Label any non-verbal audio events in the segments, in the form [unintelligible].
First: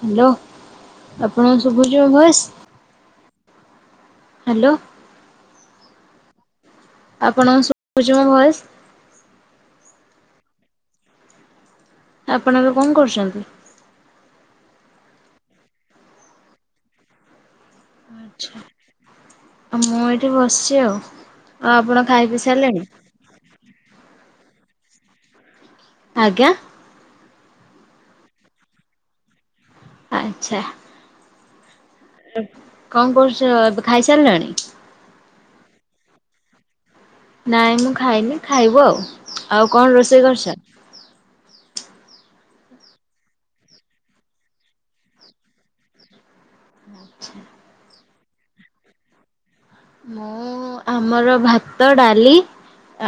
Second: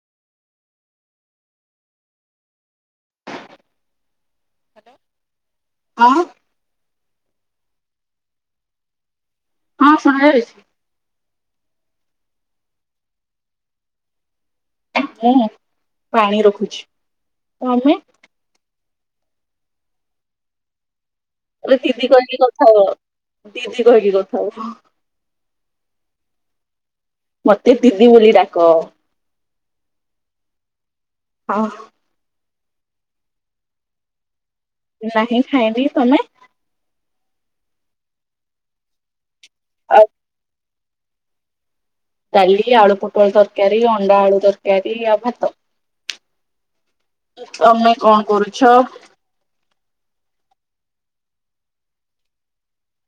Hello ଆପଣଙ୍କୁ ସୁଭଛି ମୋ ଭଏଶ ହାଲୋ। ହଁ ଆପଣଙ୍କୁ ଶୁଣୁଛି ମୋ ଭଏସ୍? ହଁ ଶୁଣା ଯାଉଛି। ଆପଣ ଏବେ କଣ କରୁଛନ୍ତି? ମୁଁ ପାଣି ରଖୁଛି [unintelligible] ଆଛା ଆଉ ମୁଁ ଏଠି ବସିଛି ଆଉ। ଆଉ ଆଲୋ ଆପଣ ଦିଦି ଖାଇ ପିଇ କହିକି ସାରିଲେଣି? କଥାହୁଅ ଦିଦି କହିକି କଥା ହଉ ଆଜ୍ଞା। ମତେ ଦିଦି ବୋଲି ଡାକ। ଆଚ୍ଛା। ହଁ। କଣ କରୁଛ ଏବେ ଖାଇସାରିଲଣି। ନାହିଁ ଖାଇନି ତମେ? ନାଇଁ ମୁଁ ଖାଇନି ଖାଇବୁ ଆଉ। ଆଉ କଣ ରୋଷେଇ କରିଛ? ଡଲି ଆଳୁ ପୋଟୋଳ ତରକାରୀ ଅଣ୍ଡା ଆଳୁ ତରକାରୀ ଆଉ ଭାତ। ତମେ କଣ କରୁଛ। ମୁଁ ଆମର ଭାତ ଡାଲି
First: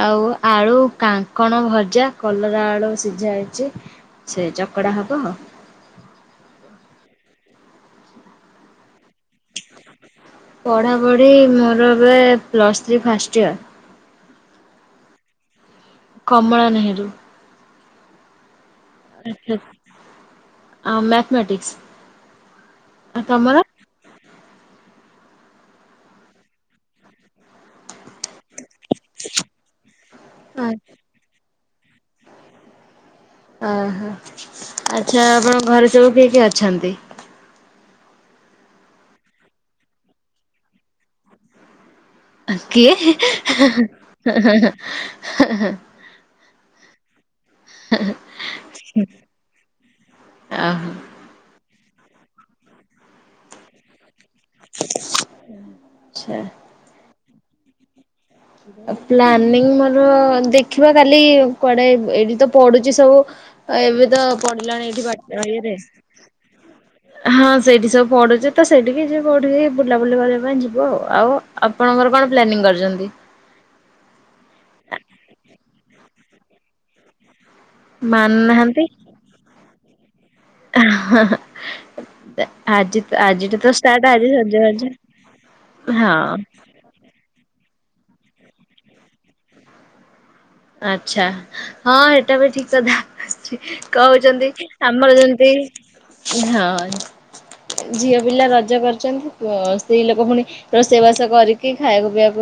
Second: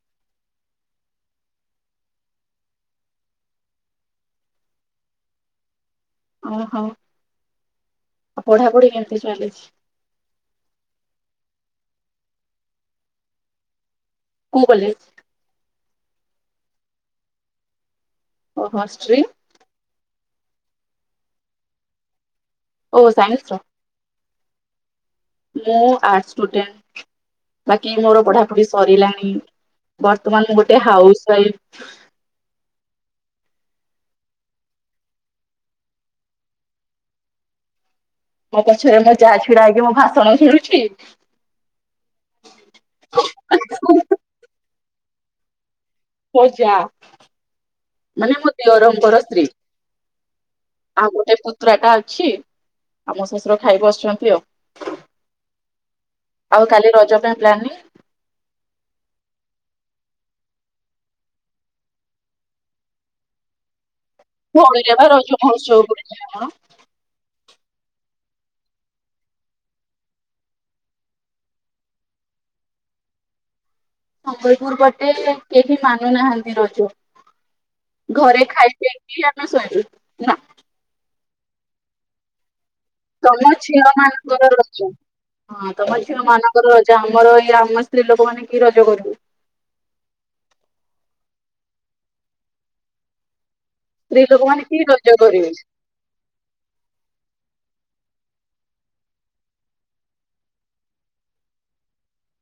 ଆଉ ଆଳୁ କାଙ୍କଣ ଭଜା କଲରା ଆଳୁ ସିଝା ହେଇଛି ସେ ଚକଡା ହବ। ଓହୋ ଆଉ ପଢାପଢି କେ ପଢାପଢି ମୋର ଏବେ ପ୍ଲସ୍ ଥ୍ରୀ ଫାଷ୍ଟ ଇୟର। କୋଉ କଲେଜ? କମଳା ନେହେରୁ। ଓହୋ ଷ୍ଟ୍ରି ଆଚ୍ଛା ଆଉ ମ୍ୟାଥମେଟିକ୍ସ୍। ଓ ସାଇନ୍ସ ର। ମୁଁ ଆର୍ସ ଷ୍ଟୁଡେଣ୍ଟ। ବାକି ମୋର ପଢାପୁଢି ସ୍ ସରିଲାଣି ବର୍ତ୍ତମାନ ଗୋଟେ ହାଉସ ୱାଇଫ। ହ। ଓହୋ ଆଚ୍ଛା ଆପଣ ଘରେ ସବୁ କିଏ କିଏ ଅଛନ୍ତି? ମୋ ପଛରେ ମୋ ଯାହା ଛିଡା ହେଇକି ମୋ ଭାଷଣ ଶୁଣୁଛି। କିଏ? ହେ ହେଁ। ମୋ ଜାଆ ମାନେ ମୋ ଦେଢ଼ଶୁର ସ୍ତ୍ରୀ। ଓହୋ ଆଉ ଗୋଟେ ପୁତୁରାଟା ଛି ଆଉ ମୋ ଶଶୁର ଖାଇ ବସଛନ୍ତି ଆଉ। ଆଚ୍ଛା। ଆଉ କାଲି ରଜ ପାଇଁ ପ୍ଲାନିଂ ଆଉ ପ୍ଲାନିଂ ମୋର ଦେଖିବା କାଲି କୁଆଡ଼େ ଏଇଠି ତ ପଡୁଚି ସବୁ ଏବେ ତ ପଡିଲାଣି ଭଳିରେ ଏଇଠି ପା ବାଟ ରଜ ଇଏରେ ମହୋତ୍ସବ ନାଁ କଣ? ହଁ ସେଇଠି ସବୁ ପଢୁଚି ତ ସେଠିକି ଯି ପଠିକି ବୁଲାବୁଲି କରିବା ପାଇଁ ଯିବୁ ଆଉ। ଆଉ ଆପଣଙ୍କର କଣ ପ୍ଲାନିଂ କରିଚନ୍ତି? ସମ୍ବଲପୁର ପଟେ କେହି ମାନୁନାହାଁ ଏ ରଜୁ ଘରେ ଖାଇ ପିଇ କି ଆମେ ଶୋଇବୁ। ନାଁ। ଦା ତମ ଝିଅମାନଙ୍କର ରଜ। ହଁ ତମ ହଁ ଝିଅମାନଙ୍କର ରଜ ଆମର ଏଇ ଆମ ସ୍ତ୍ରୀ ଲୋକମାନେ କି ରଜ କରିବୁ? ଆଚ୍ଛା ହଁ ହେଟା ବି ଠିକ କଥା। ଆସଚି ସ୍ତ୍ରୀ ଲୋକମାନେ କହୁଛନ୍ତି କି ରଜ ଆମର ଯେମତି କରିବେ। ହଁ। ଝିଅ ପିଲା ରଜ କରୁଚନ୍ତି। ଅ ସ୍ତ୍ରୀ ଲୋକମାନେ ରୋଷେଇ ବାସ କରିକି ଖାଇବାକୁ ପିଇବାକୁ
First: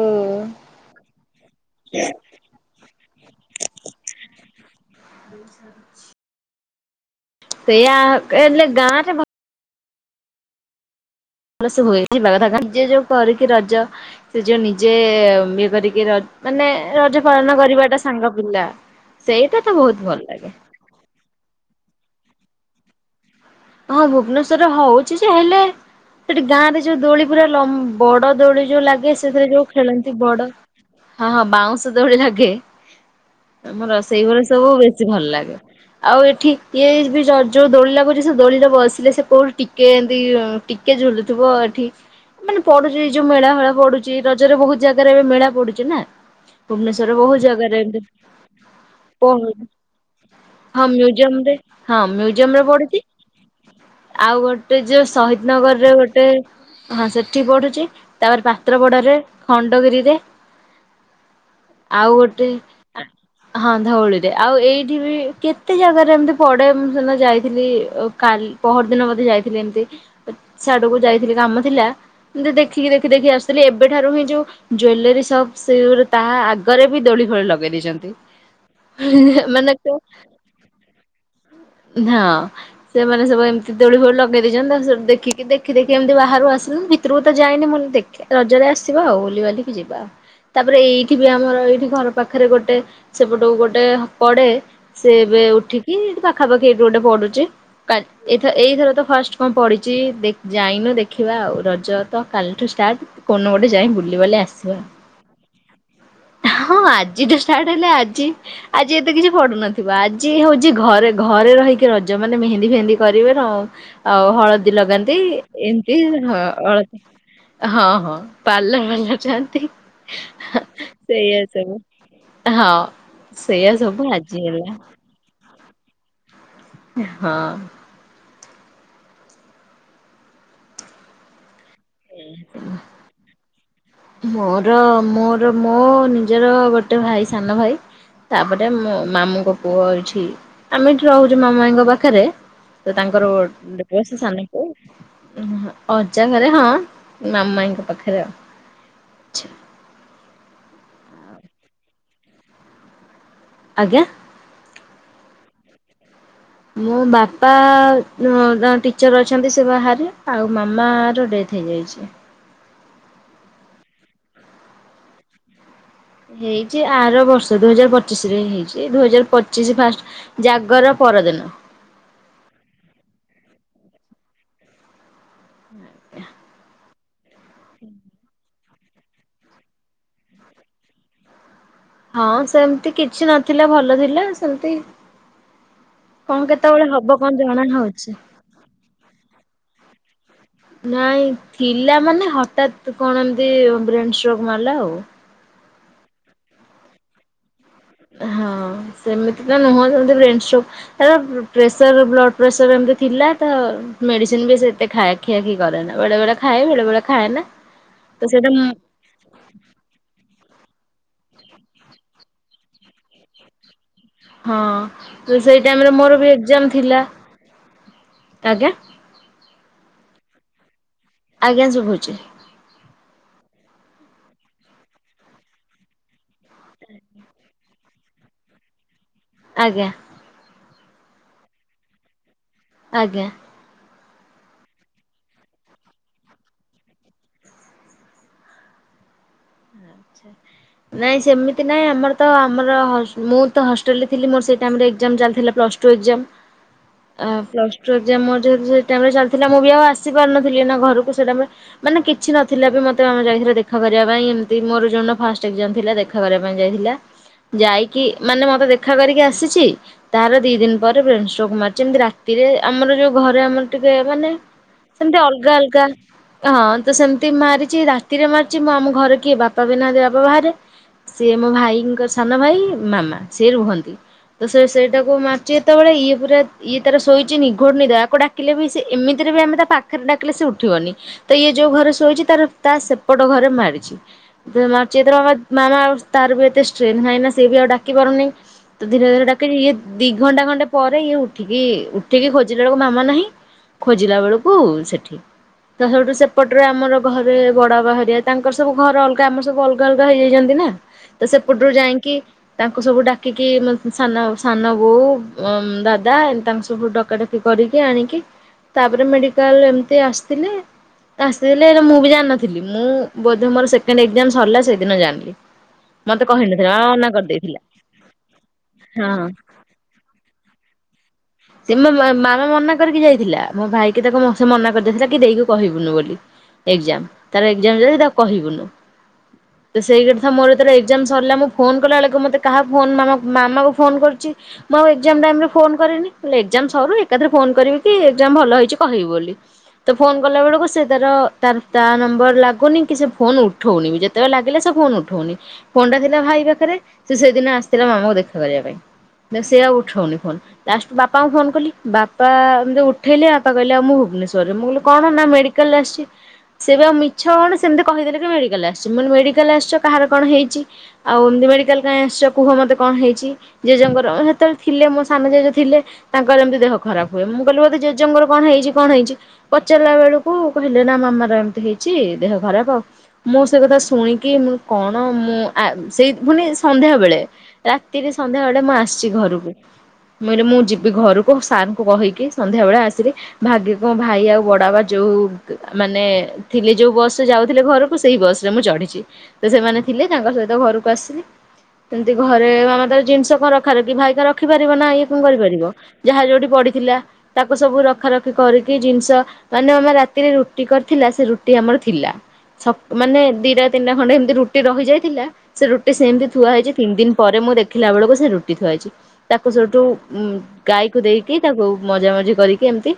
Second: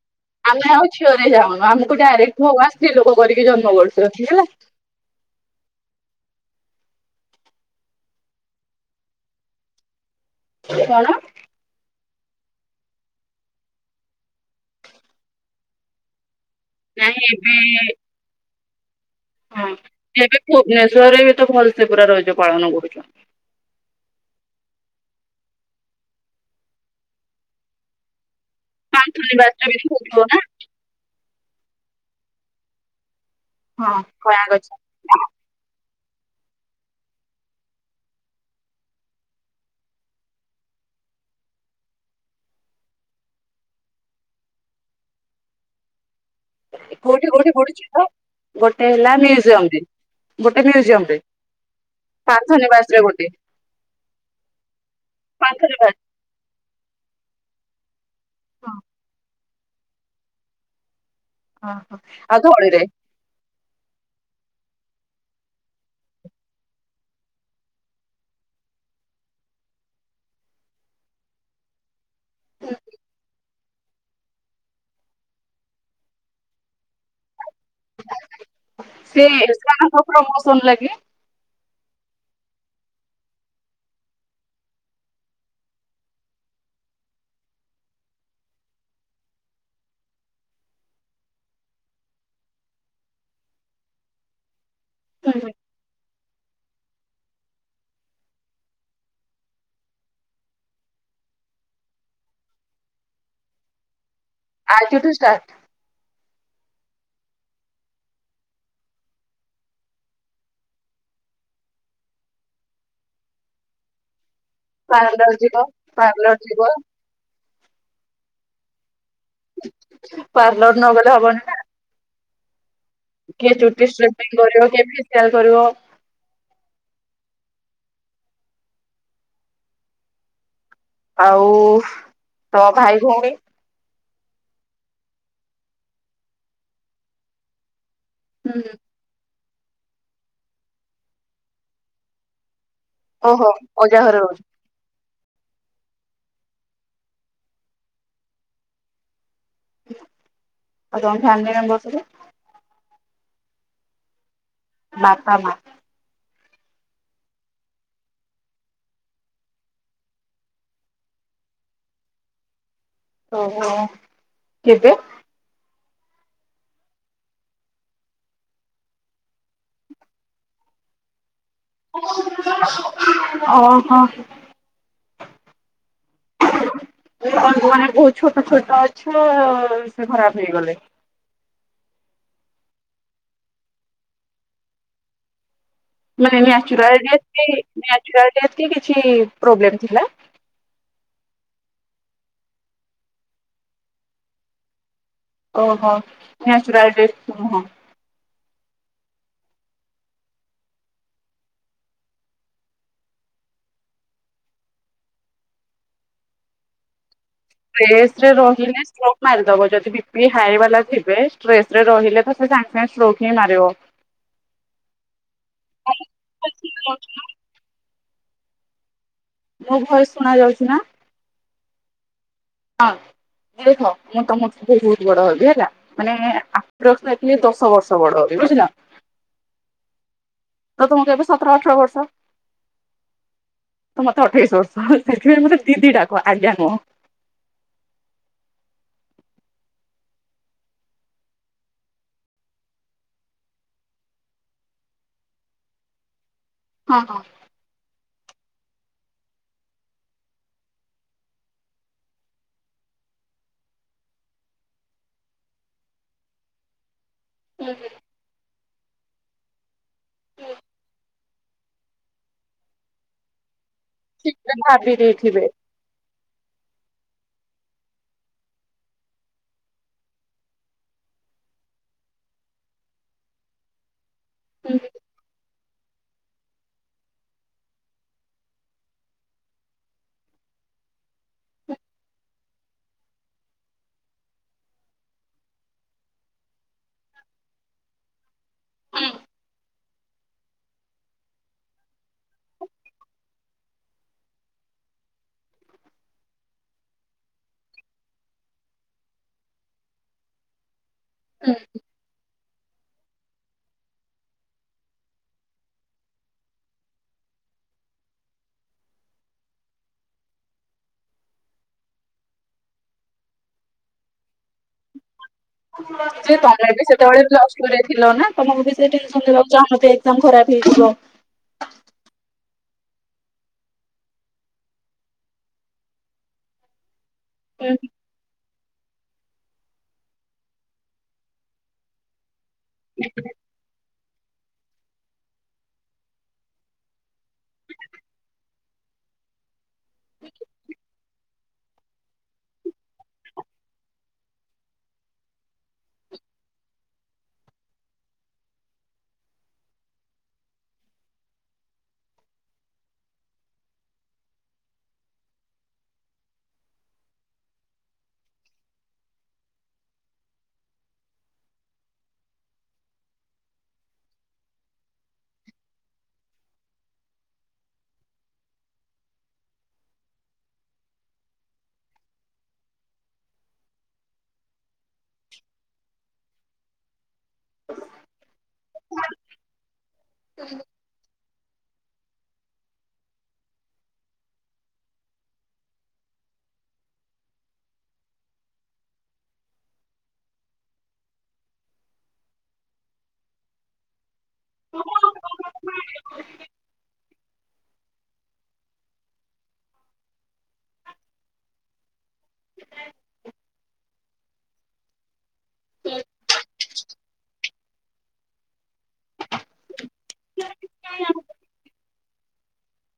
ଆମେ ଆଉ ଛୁଅ ଏ ଯାଉ ଅ ଆମୁକୁ ଡାଇରେକ୍ଟ ମୋ ଆସି ଲୋକ କରିକି ଜନ୍ମ କରୁଚନ୍ତି ହେଲା। ବୋହୁ ସାରୁଛି। ସେ ଆ ଏଲେ ଗାଁରେ ଭ କଣ? ଲସେ ହୁଏ ଏଇ ଲରଗାଁ ଳ ଯିଏ ଯୋଉ କରିକି ରଜ ସେ ଯୋଉ ନିଜେ ଇଏ କରିକି ର ମାନେ ନାଇଁ ରଜ ପାଳନ ଏବେ କରିବାଟା ସାଙ୍ଗ ପିଲା ସେଇଟା ହଁ ତ ବହୁତ ଭଲ ଏବେ ଲାଗେ। ଭୁବନେଶ୍ଵରରେ ବି ତ ଭଲସେ ପୁରା ରଜ ପାଳନ କରୁଛ ହଁ ଭୁବନେଶ୍ୱରରେ ହଉଛି ଯେ ହେଲେ ସେଠି ଗାଁ ରେ ଯୋଉ ଦୋଳି ପୁରା ଲମ୍ବ ବଡ ଦୋଳି ଯୋଉ ଲାଗେ କାନ୍ଥୁଲି ସେଥିରେ ଯୋଉ ବାଜ ବି ଖେଳନ୍ତି ହଉଥିବ ବଡ ହଁ ହଁ ବାଉଁଶ ଦୋଳି ଲାଗେ ଆମ ନା ହଁ ରୋଷେଇ କଳା ଭଳି ସବୁ ବେଶୀ ଭଲ ଗଛ ଲାଗେ ଆଉ ଏଠି ଇଏ ଯୋଉ ଦୋଳି ଲାଗୁଛି। ଦୋଳିରେ ବସିଲେ ସେ କହୁଠୁ ଟିକେ ଏମିତି ଟିକେ ଝୁଲୁଥିବ ଏଠି ମାନେ ପଡୁଛି ଏଇ ଯୋଉ ମେଳା ଫେଳା ପଡୁଛି ରଜରେ ବହୁତ ଜାଗାରେ ଏବେ ମେଳା ପଡୁଛି ନା। ଭୁବନେଶ୍ଵର କୋଉଠି ବହୁତ କୋଉଠି ଜାଗାରେ [inaudible] ପଡୁଛି ତ? ଗୋଟେ ହେଲା ମ୍ୟୁଜିୟମ ରେ ଗୋଟେ ହଁ ମ୍ୟୁଜିୟମ ରେ ମୁଜିୟମରେ ହଁ ମୁଜିୟମ ରେ ପାନ୍ଥନିବାସ ପଡିଛି। ଗୋଟେ ଆଉ ଗୋଟେ ଯୋଉ ଶହିଦ ନଗରରେ ପାନ୍ଥନିବାସ ଗୋଟେ ହଁ ସେଠି ପଢୁଛି [inaudible] ତାପରେ ହଁ ପାତ୍ର ପଡ଼ାରେ ଖଣ୍ଡଗିରିରେ। ହଁ ହଁ ଆଉ ଘଳିରେ ହଁ ଧଉଳିରେ ଆଉ ଏଇଠି ବି କେତେ ଜାଗାରେ ଏମତି ପଡେ ମୁଁ ସେଦିନ ଯାଇଥିଲି କାଲି ପହର ଦିନ ବୋଧେ ଯାଇଥିଲି ଏମିତି ସେଆଡକୁ ଯାଇଥିଲି କାମ ଥିଲା ଏମିତି ଦେଖିକି ଦେଖି ଦେଖି ଆସୁଥିଲି ଏବେଠାରୁ ହିଁ ଯୋଉ ଜୁଏଲରୀ ସପ୍ ସେ ତାହା ଆଗରେ ବି ଦୋଳି ଖୋଳି ଲାଗେ ମାନେ ସେପର ବସଣ ଲାଗେ [inaudible] ହଁ ସେମାନେ ସବୁ ଏମିତି ଦୋଳି ଫୋଳି ଲଗେଇ ଦେଇେଇଛନ୍ତି ତା ସବୁ ଦେଖିକି ଦେଖି ଦେଖି ଏମିତି ବାହାରୁକୁ ଆସଛନ୍ତି ଭିତରକୁ ତ ଯାଇନି ମୁନ ଦେଖ ରଜରେ ଆସିବା ଆଉ ବୁଲିିବାଲିିକି ଯିବା ଆଉ ତାପରେ ଏଇଠି ବି ଆମର ଏଇଠି ଘର ପାଖରେ ଗୋଟେ ସେପଟୁ ଗୋଟେ ପଡେ ସେ ଏବେ ଉଠିକି ଖାବାଖେଠୁ ଗୋଟେ ପଡୁଚି, କାଲି ଏଥ ଏଇଥର ତ ଫାଷ୍ଟ କଣ ପଡିଛି ଦେ ଯାଇନୁ ଦେଖିବା ଆଉ ରଜ ତ କାଲିଠୁ ଷ୍ଟାର୍ଟ କୋଉ ଦିନ ନୁ ଗୋଟେ ଯାଇ ବୁଲିବାଲେ ଆସିବା ଆଜିଠୁ ଷ୍ଟାର୍ଟ [inaudible] ହଁ ଆଜିଠୁ ଷ୍ଟାର୍ଟ ହେଲେ ଆଜି ଆଜି ଏତେ କିଛି ପଡୁନଥିବ ଆଜି ହଉଛି ଘରେ ଘରେ ରହିକି ରଜ ମାନେ ମେହେନ୍ଦି ଫେହନ୍ଦି କରିବେ ର ଆଉ ହଳଦୀ ଳଦି ଲଗାନ୍ତି ପାର୍ଲର ଯିବ ଏମିତି ପାର୍ଲର ଯିବ ହଳଦି [inaudible] ହଁ ହଁ ପାର୍ଲର୍ ପାର୍ଲର ନ ଗଲେ ସେଇଆ ହବନି ନା ସବୁ। ହଁ [inaudible] କିଏ ସେଇଆ ଚୁଟି ସବୁ ଆଜି ଷ୍ଟ୍ରେଙ୍ଗ୍ଥେନିଂ କରିବ, ହେଲା କିଏ ଫେସିଆଲ୍ କରିବ। ହଁ। ଆଉ ତ ଭାଇ ଭଉଣୀ ମୋର ମୋର ମୋ ନିଜର ଗୋଟେ ଭାଇ ସାନ ଭାଇ ତାପରେ ମୋ ମାମୁଁଙ୍କ ପୁଅ ପୁଅ ଏଠି ଆମେ ଏଠି ରହୁଚୁ, ମାମୁଁ ମାାଇଙ୍କ ପାଖରେ ତ ତାଙ୍କର ଓହୋ ଅଜା ଘରେ ବସ ରହୁଛି। ସାନକୁ ଅଜା ଘରେ ହଁ ମାମୁ ମାଇଁଙ୍କ ପାଖରେ [inaudible] [inaudible] ଆଉ ତମ ଫ୍ୟାମିଲି ମେମ୍ବର ସବୁ ଆଜ୍ଞା। [inaudible] ବାପା ମା ମୋ ବାପା ଟିଚର ଅଛନ୍ତି, ସେ ବାହାରେ ଆଉ ମାମ ର ଡେଥ ହେଇଯାଇଚି। [inaudible] ଓ କେବେ? ହେଇଛି ଆର ବର୍ଷ ଦୁଇ ହଜାର ପଚିଶରେ ହେଇଛି ଦୁଇ ହଜାର ପଚିଶ ଫାଷ୍ଟ ଜାଗର ପରଦିନ। [inaudible] ଓହୋ [inaudible] [unintelligible] ଛୋଟ ଛୋଟ। ଛୁ ସେ ଖରାପ ହେଇଗଲେ। ହଁ ସେମିତି କିଛି ନଥିଲା ଭଲ ଥିଲା ସେମତି [inaudible] ହଉଛି। ନାଇଁ ଥିଲା ମାନେ [unintelligible] ହଠାତ୍ କଣ ଏନ୍ତି ବ୍ରେନ ଷ୍ଟ୍ରକ୍ ମାରିଲା ଆଉ। ଓହୋ ନେଚୁରାଲ୍ ଡେଥ ହଁ। ହଁ ସେମିତି ତ ନୁହଁ ସେମିତି ବ୍ରେନଷ୍ଟ୍ରକ୍ ତାର ପ୍ରେସର ବ୍ଲଡ଼ ପ୍ରେସର ଏମିତି ଥିଲା, ତ ମେଡ଼ିସିନ ବି ସେତେ ଖାଇ ଖିଆ ଖି କରେନା ବେଳେ ବଳେ ଖାଏ ବେଳେ ବେଳେ ଖାଏନା। ତ [unintelligible] ସେଇଟା ମୁଁ ରହିଲେ [unintelligible] ମାରିଦବ ଯଦି ପି ହାଇ ଯିବେ୍ରେସ ରେ ରହିଲେ ତ ସାଙ୍ଗେ ସାଙ୍ଗେ ଷ୍ଟ୍ରୋକ ହିଁ ମାରିବ। ହଁ ତ ସେଇ ଟାଇମରେ ମୋର ବି ଏଜାମ ଥିଲା। [inaudible] ଆଜ୍ଞା। ମୋ ଭୟସ ଶୁଣା ଯାଉଚି ନା? ଆଜ୍ଞା ଶୁଭୁଛି। ହଁ [inaudible] ଦେଖ ମୁଁ ତମ ସ ବହୁତ ବଡ ହବି, ହେଲା ମାନେ ଆଠ ବଷିଲେ ଦଶ ବର୍ଷ ବଡ ହବ ବୁଝିଲ। ଆଜ୍ଞା। ତ ତୁମ କେ ଏବେ ସତର ଅଠର ବର୍ଷ। ଆଜ୍ଞା। ତ ମତେ ଅଠେଇଶି ବର୍ଷ ସେଥିପାଇଁ ମତେ ଦିଦିଟାକୁ ଆଜ୍ଞା ମୁୁହ। ନାଇଁ ସେମିତି ନାଇଁ ଆମର ତ ଆମର ମୁଁ ତ ହଷ୍ଟେଲରେ ଥିଲି ମୋର ସେ ଟାଇମ ରେ ଏକ୍ସମ୍ ଚାଲିଥିଲା ପ୍ଲସ ଟୁ ଏକ୍ସାମ। ହଁ ହଁ ଆ ପ୍ଲଷ୍ଟ ଟୁ ଯେ ମୋର ଯେହେତୁ ସେ ଟାଇମ ରେ ଚାଲିଥିଲା ମୁଁ ବି ଆଉ ଆସି ପାରୁନଥିଲି ନା ଘରକୁ ସେ ଟାଇମରେ ମାନେ କିଛି ନଥିଲା ବି ମତେ ଆମେ ଯାଇଥିଲା ଦେଖା କରିବା ପାଇଁ ଏମିତି ମୋର ଜ ଫାଷ୍ଟ। ଷ୍ଟକ୍ ଯ ଥିଲା ଦେଖା କରିବା ପାଇଁ ଯାଇଥିଲା। ଯାଇକି ମାନେ ମତେ ଦେଖ ରଖା କରିକି ଆସିଛି ତାର ଦି ଦିନ ପରେ ପ୍ରେଷ୍ଟ କମାର ଯେମତି ରାତିରେ ଆମର ଯୋଉ ଘରେ ଆମର। ଟିକେ ମାନେ ସେଟା ଭାବି ସେମତି ଦେଇଥିବେ। ଅଲଗା ଅଲଗା ହଁ ତ ସେମତି। ମାରିଛି ରାତିରେ ମାରିଛି ମୁଁ ଆମ ଘରେ କିଏ ବାପା ବି ନାହାନ୍ତି। ବାହାରେ ସିଏ ମୋ ଭାଇଙ୍କ ସାନ ଭାଇ ମାମା ସିଏ ରୁହନ୍ତି। ତ ସେ ସେଇଟାକୁ ମାରଚି ସେତେବେଳେ ଇଏ ପୁରା ଇଏ ତାର ଶୋଇଛି ନିଘୋଟ ନି ଦୟାକୁ ଡାକିଲେ ବି ସେ ଏମିତିରେ ବି ଆମେ ତା ପାଖରେ ଡାକିଲେ ସେ ଉଠିବନି ତ ଇଏ ଯୋଉ ଘରେ ଶୋଇଛି ତାର ତା ସେପଟ ଘରେ ମାରିଛି। ସେତର ମା ମାମା ଆଉ ତାର ବି ଏତେ ଷ୍ଟ୍ରେନ୍ ନାହିଁ ନା ସେଏ ବି ଆଉ ଡାକି ପାରୁନି ତ ଧୀରେ ଧୀରେ ଡାକି ଇଏ ଦି ଘଣ୍ଟା ଘଣ୍ଟା ପରେ ଇଏ ଉଠିକି ଉଠିକି ଖୋଜିଲା ବେଳକୁ ମାମା ନାହିଁ ଖୋଜିଲା ବେଳକୁ ସେଠି ତା ସବଠୁ ସେପଟରେ ଆମର ଘରେ ବଡ ବା ହରିଆ ତାଙ୍କର ସବୁ ଘର ଅଲଗା ଆମର ସବୁ ଅଲଗା ଅଲଗା ହେଇଯାଇଛନ୍ତି ନା ତ ସେପୁଟରୁ ଯାଇକି ତାଙ୍କୁ ସବୁ ଡାକିକି ସାନ ବୋଉ ଦାଦା ତାଙ୍କୁ ସବୁ ଡକାଡକି କରିକି ଆଣିକି ତାପରେ ମେଡିକାଲ ଏମତି ଆସିଥିଲେ ଆସିଥିଲେ ମୁଁ ବି ଜାିନଥିଲି ମୁଁ ବୋ ମୋର ସେକଣ୍ଡ ଏକ୍ଜାମ ସରିଲା ସେ ତମେ ବି ମାମା ମନା ସେତେବେଳେ କରିଦେଇଥିଲା ପ୍ଲସଟୁରେ ଥିଲ ନା ତମକୁ ସେ ଟେନସନ ହଁ। ଦେବାକୁ ଚାହୁଁ ନଥିବେ ତାଙ୍କୁ ଖରାପ ହେଇଥିବ। ସେ ମୋ ମାମା ମନା କରିକି ଯାଇଥିଲା ମୋ ଭାଇକି ତାକୁ ସେ ମନା କରିଦେଇଥିଲା କି ଦେଇକି କହିବୁନି ବୋଲି ଏଗଜାମ ତାର ଏକ୍ଜାମ ଯଦି ତାକୁ କହିବୁନୁ। ସେଇ କଥା ମୋର ଏଥର ଏଜାମ ସରିଲା ମୁ ଫୋନ କଲା ବେଳକୁ ମତେ କାହା ମାମା କୁ ଫୋନ କରୁଛି ମୁଁ ଆଉ ଏଜାମ ଟାଇମରେ ଫୋନ କରେନି। ଲେ ଏଜାମ ସରୁ ଏକାଥରେ ଫୋନ କରିବି କି ଏଜାମ ଭଲ ହେଇଛି କହିବି ବୋଲି ତ ଫୋନ କଲା ବେଳକୁ ସେ ତାର ତାର ତା ନମ୍ବର ଲାଗୁନି କି ସେ ଫୋନ ଉଠଉନି ଯେତେବେଳେ ଲାଗିଲେ ସେ ଫୋନ ଉଠଉନି ଫୋନ ଟା ଥିଲା ଭାଇ ପାଖରେ ସେ ସେଦିନ ଆସିଥିଲା ମାମାଙ୍କୁ ଦେଖା କରିବା ପାଇଁ ସେ ଆଉ ଉଠଉନି ଫୋନ ଲାଷ୍ଟ ବାପାଙ୍କୁ ଫୋନ କଲି ବାପା ଏମିତି ଉଠେଇଲେ ବାପା କହିଲେ ଆଉ ମୁଁ ଭୁବନେଶ୍ୱରରେ ମୁଁ କହିଲି କଣ ନା ମେଡ଼ିକାଲରେ ଆସିଛି ସେବେ ଆଉ ମିଛ କଣ ସେମିତି କହିଦେଲେ କି ମେଡ଼ିକାଲ ଆସିଛି ମୁଁ କହିଲି ମେଡ଼ିକାଲ ଆସିଛ କାହାର କଣ ହେଇଛି ଆଉ ଏମିତି ମେଡ଼ିକାଲ କାଇଁ ଆସିଛ କୁହ ମୋତେ କଣ ହେଇଛି ଜେଜେଙ୍କର ସେତେବେଳେ ଥିଲେ ମୋ ସାନ ଜେଜେ ଥିଲେ। ତାଙ୍କର ଏମିତି ଦେହ ଖରାପ ହୁଏ ମୁଁ କହିଲି ବୋଧେ ଜେଜେଙ୍କର କଣ ହେଇଛି କଣ ହେଇଛି ପଚାରିଲା ବେଳକୁ କହିଲେ ନା ମାମାର ଏମିତି ହେଇଛି ଦେହ ଖରାପ ଆଉ ମୁଁ ସେ କଥା ଶୁଣିକି ମୁ କଣ ମୁଁ ଆ ସେଇ ମାନେ ସନ୍ଧ୍ୟାବେଳେ ରାତିରେ ସନ୍ଧ୍ୟା ବଳେ ମୁଁ ଆସିଛି ଘରକୁ ମୁ କହିଲି ମୁଁ ଯିବି ଘରକୁ ସାରଙ୍କୁ କହିକି ସନ୍ଧ୍ୟା ବେଳେ ଆସିଲି ଭାଗି କଣ ଭାଇ ଆଉ ବଡ ବାପା ଯୋଉ ମାନେ ଥିଲେ ଯୋଉ ବସ ରେ ଯାଉଥିଲେ ଘରକୁ ସେଇ ବସ ରେ ମୁଁ ଚଢିଛି ତ ସେମାନେ ଥିଲେ ତାଙ୍କ ସହିତ ଘରକୁ ଆସିଲି, ସେମତି ଘରେ ମାମା ତାର ଜିନିଷ କଣ ରଖାରଖି ଭାଇ ତାର ରଖିପାରିବ ନା ଇଏ କଣ କରିପାରିବ। ଯାହା ଯଉଠି ପଡି ତାକୁ ସବୁ ରଖା ରଖି କରିକି ଜିନିଷ ମାନେ ଆମେ ରାତିରେ ରୁଟି କରିଥିଲା ସେ ରୁଟି ଆମର ଥିଲା ମାନେ ଦିଟା ତିନିଟା ଖଣ୍ଡେ ଏମତି ରୁଟି ରହିଯାଇଥିଲା ସେ ରୁଟି ସେମିତି ଥୁଆ ହେଇଛି ତିନି ଦିନ ପରେ ମୁଁ ଦେଖି ଖିଲା ବେଳକୁ ସେ ରୁଟି ଥୁଆ ହେଇଛି ତାକୁ ସେଠୁ ଉ ଗାଈକୁ ଦେଇକି ତାକୁ ମଜା ମଜି କରିକି ଏମିତି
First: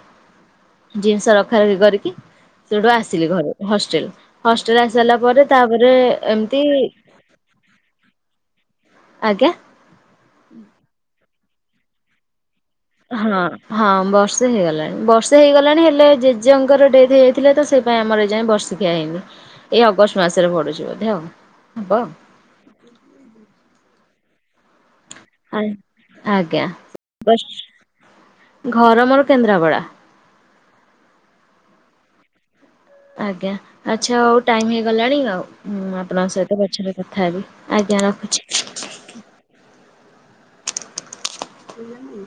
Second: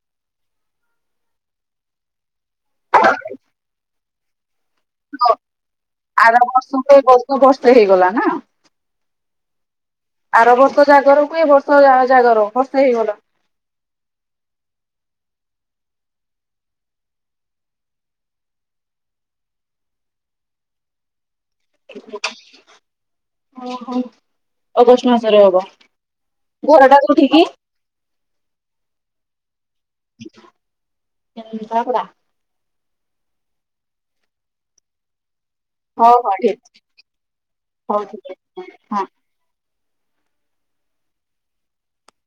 ଜିନିଷ ରଖା ରଖି କରିକି ସେଠୁ ଆସିଲି ଘରୁ ହଷ୍ଟେଲ ହଷ୍ଟେଲ ଆସି ସାରିଲା ପରେ ତାପରେ ଆର ଏମିତି ବର୍ଷ କୁ ଏ ବର୍ଷ ବର୍ଷେ ହେଇଗଲା ନା। ଆଜ୍ଞା। ଆର ବର୍ଷ ଜାଗରକୁୁ ଏ ବର୍ଷ ତ ଯାହା ଜାଗର ହେଇଗଲା। ହଁ ହଁ ବର୍ଷେ ହେଇଗଲାଣି ବର୍ଷ ସେ ହେଇଗଲାଣି ହେଲେ ଜେଜେଙ୍କର ଡେଥ ହେଇଯାଇଥିଲା ତ ସେଇ ପାଇଁ ଆମର ଏଇଯାଏ ବର୍ଷିକିଆ ହେଇନି ଏଇ ଅଗଷ୍ଟ ମାସରେ ପଡୁଛି ବୋଧେ ଆଉ। ହବ ଓ ହୋ। ଅଗଷ୍ଟ ମାସରେ ହବ ଆ ଆଜ୍ଞା ଘରଟା କୋଉଠିକି? ଘର ମୋର କେନ୍ଦ୍ରାପଡା। କେନ୍ଦ୍ରାପଡ଼ା। ଆଜ୍ଞା ଆଚ୍ଛା ଆଉ ଟାଇମ ହେଇଗଲାଣି ଆଉ ହୁଁ ହଁ ଆପଣଙ୍କ ହଁ ଠିକ ସହିତ ପଛରେ କଥା ହେବି ହଉ ଆଜ୍ଞା ଠିକ ଅଛି ହଁ। ରଖୁଛି। ବୁଝିଲୁ ଟି।